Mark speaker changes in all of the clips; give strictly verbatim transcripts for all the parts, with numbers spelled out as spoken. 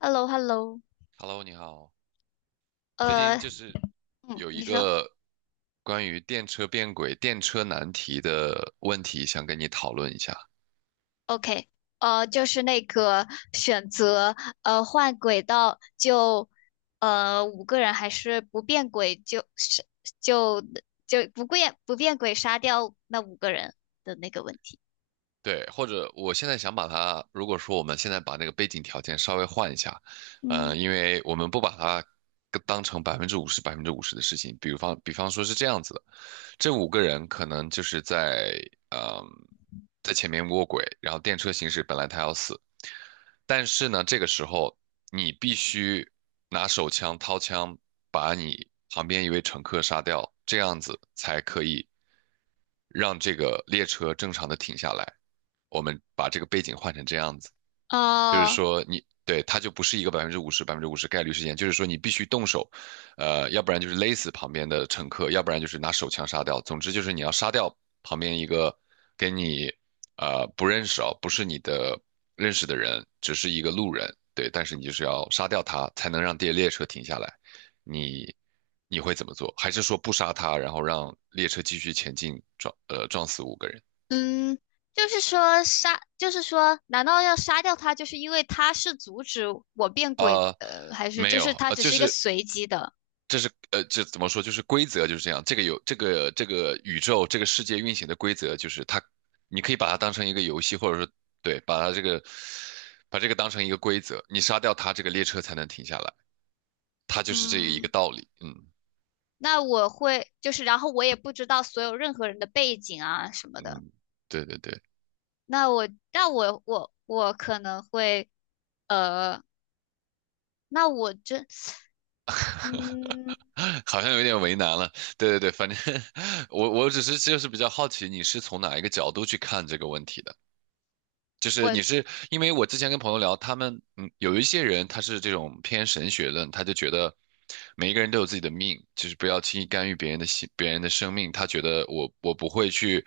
Speaker 1: h e l l o h e l l o。
Speaker 2: Hello，你好。最
Speaker 1: 呃，
Speaker 2: 近就是
Speaker 1: 嗯，
Speaker 2: 有一
Speaker 1: 你说
Speaker 2: 个关于电车变轨、电车难题的问题，想跟你讨论一下。
Speaker 1: ，OK。呃，就是那个选择，呃，换轨道就，呃，五个人，还是不变轨，就是就就不变不变轨杀掉那五个人的那个问题。
Speaker 2: 对，或者我现在想把它，如果说我们现在把那个背景条件稍微换一下，呃，
Speaker 1: 嗯。
Speaker 2: 因为我们不把它跟当成百分之五十、百分之五十的事情，比方比方说是这样子的，这五个人可能就是在嗯、在前面卧轨，然后电车行驶本来他要死，但是呢，这个时候你必须拿手枪掏枪把你旁边一位乘客杀掉，这样子才可以让这个列车正常的停下来。我们把这个背景换成这样子。就是
Speaker 1: 哦。
Speaker 2: 说你对它就不是一个百分之五十百分之五十概率事件，就是说你必须动手，呃，要不然就是勒死旁边的乘客，要不然就是拿手枪杀掉。总之就是你要杀掉旁边一个跟你呃不认识哦，不是你的认识的人，只是一个路人，对，但是你就是要杀掉他，才能让列列车停下来。你你会怎么做？还是说不杀他，然后让列车继续前进，撞呃撞死五个人？
Speaker 1: 嗯。就是说杀，就是说，难道要杀掉他，就是因为他是阻止我变轨，
Speaker 2: 呃，
Speaker 1: 呃，还是
Speaker 2: 没
Speaker 1: 就
Speaker 2: 有，
Speaker 1: 是他
Speaker 2: 呃，
Speaker 1: 只
Speaker 2: 就
Speaker 1: 是一个
Speaker 2: 是
Speaker 1: 随机的？
Speaker 2: 这是呃，这怎么说？就是规则就是这样。这个有这个这个宇宙这个世界运行的规则，就是它，你可以把它当成一个游戏，或者说对，把它这个把这个当成一个规则。你杀掉它，这个列车才能停下来。它就是这一个
Speaker 1: 嗯。
Speaker 2: 道理。嗯
Speaker 1: 那我会，就是，然后我也不知道所有任何人的背景啊什么的。
Speaker 2: 嗯，对对对，
Speaker 1: 那我那我我我可能会呃，那我这嗯。
Speaker 2: 好像有点为难了。对对对，反正 我我只是就是比较好奇，你是从哪一个角度去看这个问题的？就是
Speaker 1: 我。
Speaker 2: 你是因为我之前跟朋友聊，他们嗯有一些人他是这种偏神学论，他就觉得每一个人都有自己的命，就是不要轻易干预别人的心，别人的生命。他觉得我我不会去。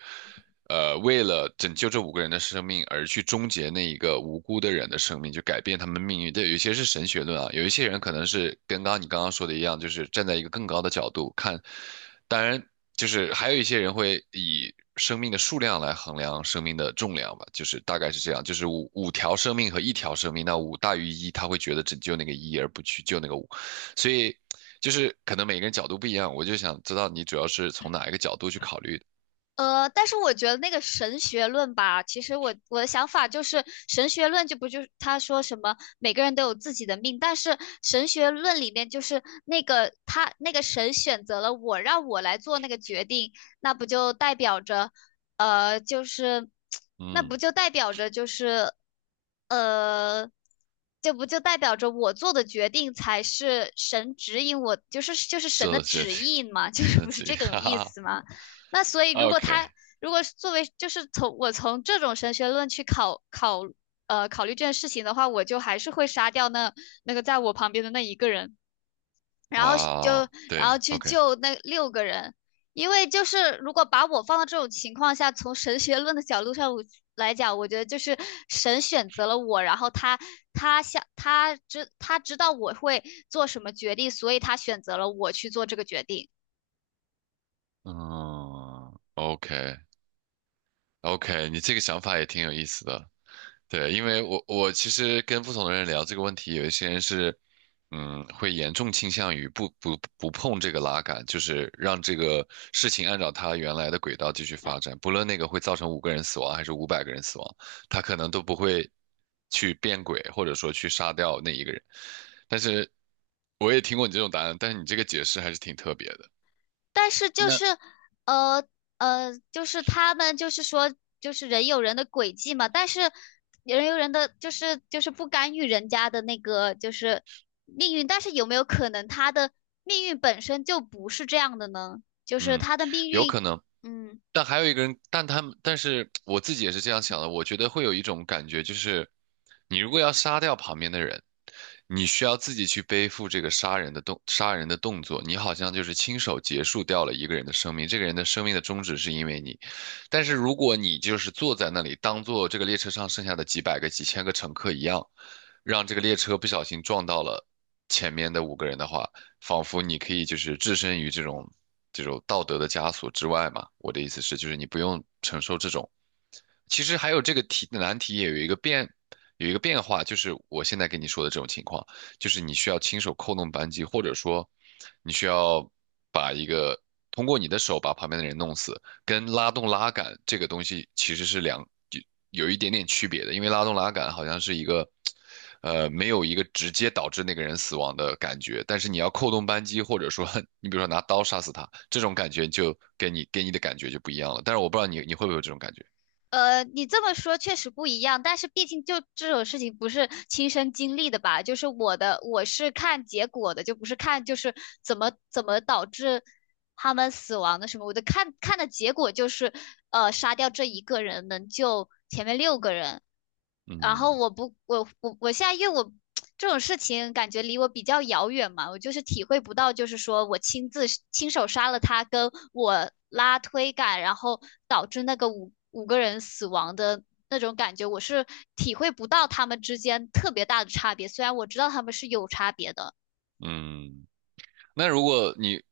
Speaker 2: 呃，为了拯救这五个人的生命而去终结那一个无辜的人的生命，就改变他们命运。对，有一些是神学论啊，有一些人可能是跟刚刚你刚刚说的一样，就是站在一个更高的角度看。当然，就是还有一些人会以生命的数量来衡量生命的重量吧，就是大概是这样，就是五五条生命和一条生命，那五大于一，他会觉得拯救那个一而不去救那个五，所以就是可能每个人角度不一样，我就想知道你主要是从哪一个角度去考虑的。
Speaker 1: 呃，但是我觉得那个神学论吧，其实我我的想法就是，神学论就不就是他说什么每个人都有自己的命，但是神学论里面就是那个他那个神选择了我，让我来做那个决定，那不就代表着，呃，就是那
Speaker 2: 嗯
Speaker 1: 不就代表着就是呃，这不就代表着我做的决定才是神指引我，就是就是神
Speaker 2: 做
Speaker 1: 的
Speaker 2: 的决
Speaker 1: 旨
Speaker 2: 定，
Speaker 1: 意嘛，就
Speaker 2: 选
Speaker 1: 是
Speaker 2: 择
Speaker 1: 不是
Speaker 2: 题，
Speaker 1: 这 种
Speaker 2: 哈哈
Speaker 1: 意
Speaker 2: 哈。
Speaker 1: 思吗？那所以，如果
Speaker 2: OK，
Speaker 1: 他如果作为就是从我从这种神学论去考考呃考虑这件事情的话，我就还是会杀掉那那个在我旁边的那一个人，然后就
Speaker 2: 哇，
Speaker 1: 然
Speaker 2: 对
Speaker 1: 后去
Speaker 2: ，OK，
Speaker 1: 救那六个人，因为就是如果把我放到这种情况下，从神学论的角度上来讲，我觉得就是神选择了我，然后他他想他知他知道我会做什么决定，所以他选择了我去做这个决定。
Speaker 2: 嗯，OK，OK，你这个想法也挺有意思的。对，因为我我其实跟不同的人聊这个问题，有一些人是嗯，会严重倾向于不不不碰这个拉杆，就是让这个事情按照它原来的轨道继续发展，不论那个会造成五个人死亡还是五百个人死亡，他可能都不会去变轨，或者说去杀掉那一个人。但是我也听过你这种答案，但是你这个解释还是挺特别的。
Speaker 1: 但是就
Speaker 2: 那
Speaker 1: 是，呃呃，就是他们就是说，就是人有人的轨迹嘛，但是人有人的就是就是不干预人家的那个就是命运，但是有没有可能他的命运本身就不是这样的呢？就是
Speaker 2: 嗯，
Speaker 1: 他的命
Speaker 2: 有
Speaker 1: 运。
Speaker 2: 可能。
Speaker 1: 嗯。
Speaker 2: 但还有一个人，但他们，但是我自己也是这样想的。我觉得会有一种感觉，就是你如果要杀掉旁边的人，你需要自己去背负这个杀人的动杀人的动作，你好像就是亲手结束掉了一个人的生命。这个人的生命的终止是因为你，但是如果你就是坐在那里，当做这个列车上剩下的几百个、几千个乘客一样，让这个列车不小心撞到了。前面的五个人的话，仿佛你可以就是置身于这种这种道德的枷锁之外嘛。我的意思是，就是你不用承受这种其实还有这个题的难题也有一个变，有一个变化，就是我现在跟你说的这种情况，就是你需要亲手扣动扳机，或者说你需要把一个通过你的手把旁边的人弄死，跟拉动拉杆这个东西其实是两有有一点点区别的，因为拉动拉杆好像是一个呃没有一个直接导致那个人死亡的感觉，但是你要扣动扳机，或者说 你比如说拿刀杀死他，这种感觉就给你给你的感觉就不一样了。但是我不知道你你会不会有这种感觉，
Speaker 1: 呃，你这么说确实不一样，但是毕竟就这种事情不是亲身经历的吧？就是我的，我是看结果的，就不是看就是怎么怎么导致他们死亡的什么。我的看看的结果就是，呃，杀掉这一个人能救前面六个人。然后
Speaker 2: 嗯。
Speaker 1: 我不，我我我现在因为我这种事情感觉离我比较遥远嘛，我就是体会不到，就是说我亲自亲手杀了他，跟我拉推杆，然后导致那个五五个人死亡的那种感觉，我是体会不到他们之间特别大的差别，虽然我知道他们是有差别的。
Speaker 2: 嗯，那如果你，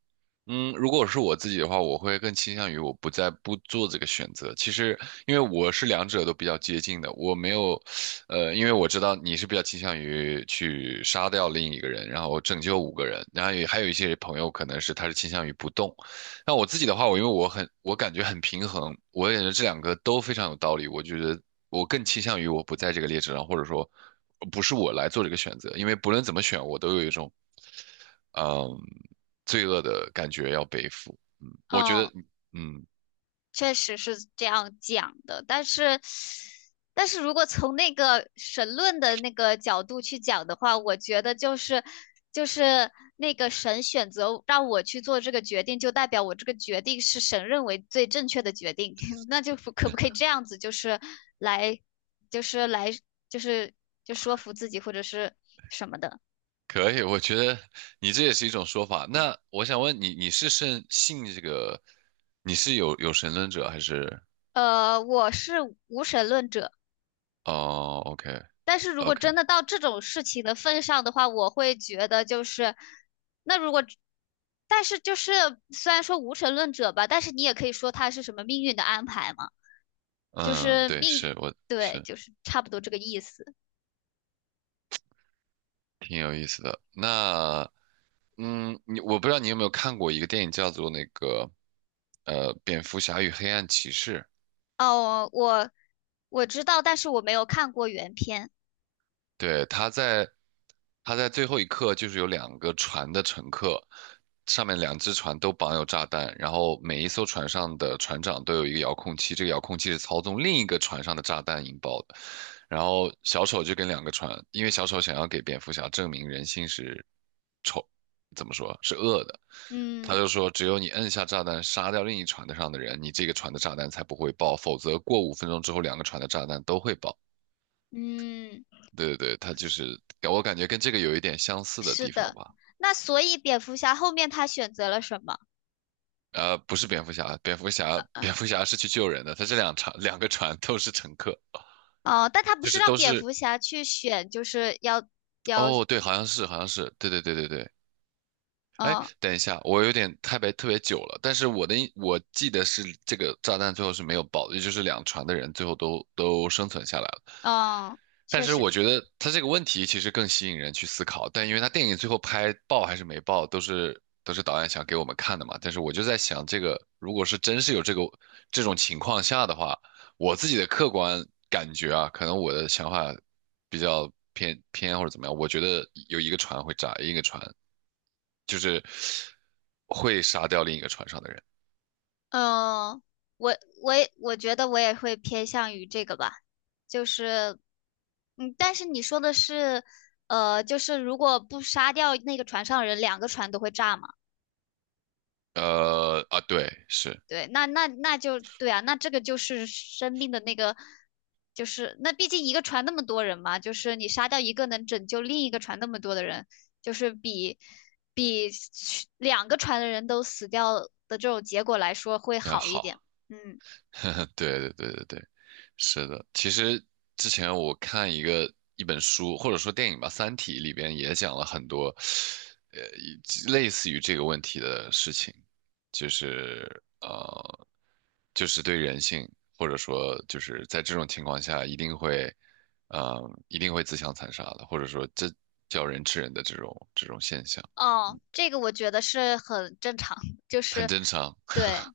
Speaker 2: 嗯，如果是我自己的话，我会更倾向于我不再不做这个选择。其实，因为我是两者都比较接近的，我没有，呃，因为我知道你是比较倾向于去杀掉另一个人，然后拯救五个人，然后也还有一些朋友可能是他是倾向于不动。那我自己的话，我因为我很，我感觉很平衡，我也觉得这两个都非常有道理。我觉得我更倾向于我不在这个列车上，或者说不是我来做这个选择，因为不论怎么选，我都有一种嗯，罪恶的感觉要背负。嗯，我觉
Speaker 1: 嗯。
Speaker 2: 得，嗯，
Speaker 1: 确实是这样讲的，但是，但是如果从那个神论的那个角度去讲的话，我觉得就是就是那个神选择让我去做这个决定，就代表我这个决定是神认为最正确的决定，那就可不可以这样子，就是来就是来就是就说服自己或者是什么的。
Speaker 2: 可以，我觉得你这也是一种说法。那我想问你，你是信信这个，你是有有神论者还是？
Speaker 1: 呃，我是无神论者。
Speaker 2: 哦，OK
Speaker 1: 但是如果
Speaker 2: OK，
Speaker 1: 真的到这种事情的份上的话，我会觉得就是，那如果，但是就是虽然说无神论者吧，但是你也可以说他是什么命运的安排嘛，就
Speaker 2: 嗯，
Speaker 1: 是
Speaker 2: 对，
Speaker 1: 命
Speaker 2: 是
Speaker 1: 运。
Speaker 2: 我
Speaker 1: 对，
Speaker 2: 是
Speaker 1: 就是差不多这个意思。
Speaker 2: 挺有意思的。那嗯，你我不知道你有没有看过一个电影叫做那个呃《蝙蝠侠与黑暗骑士》。
Speaker 1: 哦，我我知道，但是我没有看过原片。
Speaker 2: 对，他在他在最后一刻就是有两个船的乘客，上面两只船都绑有炸弹，然后每一艘船上的船长都有一个遥控器，这个遥控器是操纵另一个船上的炸弹引爆的。然后小丑就跟两个船，因为小丑想要给蝙蝠侠证明人性是丑，怎么说是恶的，他
Speaker 1: 嗯。
Speaker 2: 就说只有你摁下炸弹杀掉另一船的上的人，你这个船的炸弹才不会爆，否则过五分钟之后两个船的炸弹都会爆。
Speaker 1: 嗯。
Speaker 2: 对对对，它就是我感觉跟这个有一点相似的
Speaker 1: 是
Speaker 2: 地方
Speaker 1: 的。
Speaker 2: 吧。
Speaker 1: 那所以蝙蝠侠后面他选择了什么？
Speaker 2: 呃，不是蝙蝠侠，蝙蝠侠蝙
Speaker 1: 呃
Speaker 2: 蝠侠是去救人的，他这两船两个船都是乘客，
Speaker 1: 哦，但他不
Speaker 2: 就
Speaker 1: 是
Speaker 2: 是
Speaker 1: 让
Speaker 2: 都
Speaker 1: 蝙
Speaker 2: 是
Speaker 1: 蝠侠去选，就是要要。
Speaker 2: 哦，对，好像是好像是，对对对对对。哎，
Speaker 1: 哦。
Speaker 2: 等一下，我有点太别特别久了，但是我的印我记得是这个炸弹最后是没有爆的，也就是两船的人最后都都生存下来了。
Speaker 1: 嗯。
Speaker 2: 但
Speaker 1: 确
Speaker 2: 是
Speaker 1: 实。
Speaker 2: 我觉得他这个问题其实更吸引人去思考，但因为他电影最后拍爆还是没爆，都是都是导演想给我们看的嘛。但是我就在想，这个如果是真是有这个这种情况下的话，我自己的客观感觉啊，可能我的想法比较偏偏或者怎么样，我觉得有一个船会炸，一个船就是会杀掉另一个船上的人。
Speaker 1: 嗯，我我也我觉得我也会偏向于这个吧，就是，嗯，但是你说的是，呃，就是如果不杀掉那个船上人，两个船都会炸嘛？
Speaker 2: 呃啊，对，是，
Speaker 1: 对，那那那就对啊，那这个就是生命的那个，就是那毕竟一个船那么多人嘛，就是你杀掉一个能拯救另一个船那么多的人，就是比比两个船的人都死掉的这种结果来说会
Speaker 2: 嗯，
Speaker 1: 好一点。
Speaker 2: 好，
Speaker 1: 嗯。
Speaker 2: 对对对对对。是的，其实之前我看一个一本书，或者说电影吧，《三体》里边也讲了很多，呃，以类似于这个问题的事情，就是呃，就是对人性，或者说就是在这种情况下，一定会，嗯，一定会自相残杀的，或者说这叫人吃人的这种这种现象，
Speaker 1: 哦，这个我觉得是很正常，就
Speaker 2: 很
Speaker 1: 是
Speaker 2: 正常。
Speaker 1: 对。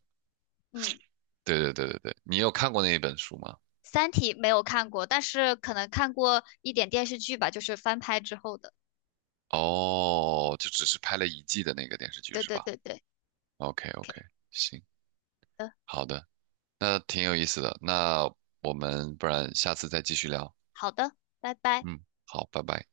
Speaker 1: 嗯，
Speaker 2: 对对对对对，你有看过那一本书吗？
Speaker 1: 《三体》没有看过，但是可能看过一点电视剧吧，就是翻拍之后的。
Speaker 2: 哦，就只是拍了一季的那个电视剧
Speaker 1: 对
Speaker 2: 是
Speaker 1: 对
Speaker 2: 吧？
Speaker 1: 对对
Speaker 2: OK
Speaker 1: ，OK
Speaker 2: OK，行，
Speaker 1: 的，
Speaker 2: 好的，那挺有意思的，那我们不然下次再继续聊。
Speaker 1: 好的，拜拜。
Speaker 2: 嗯，好，拜拜。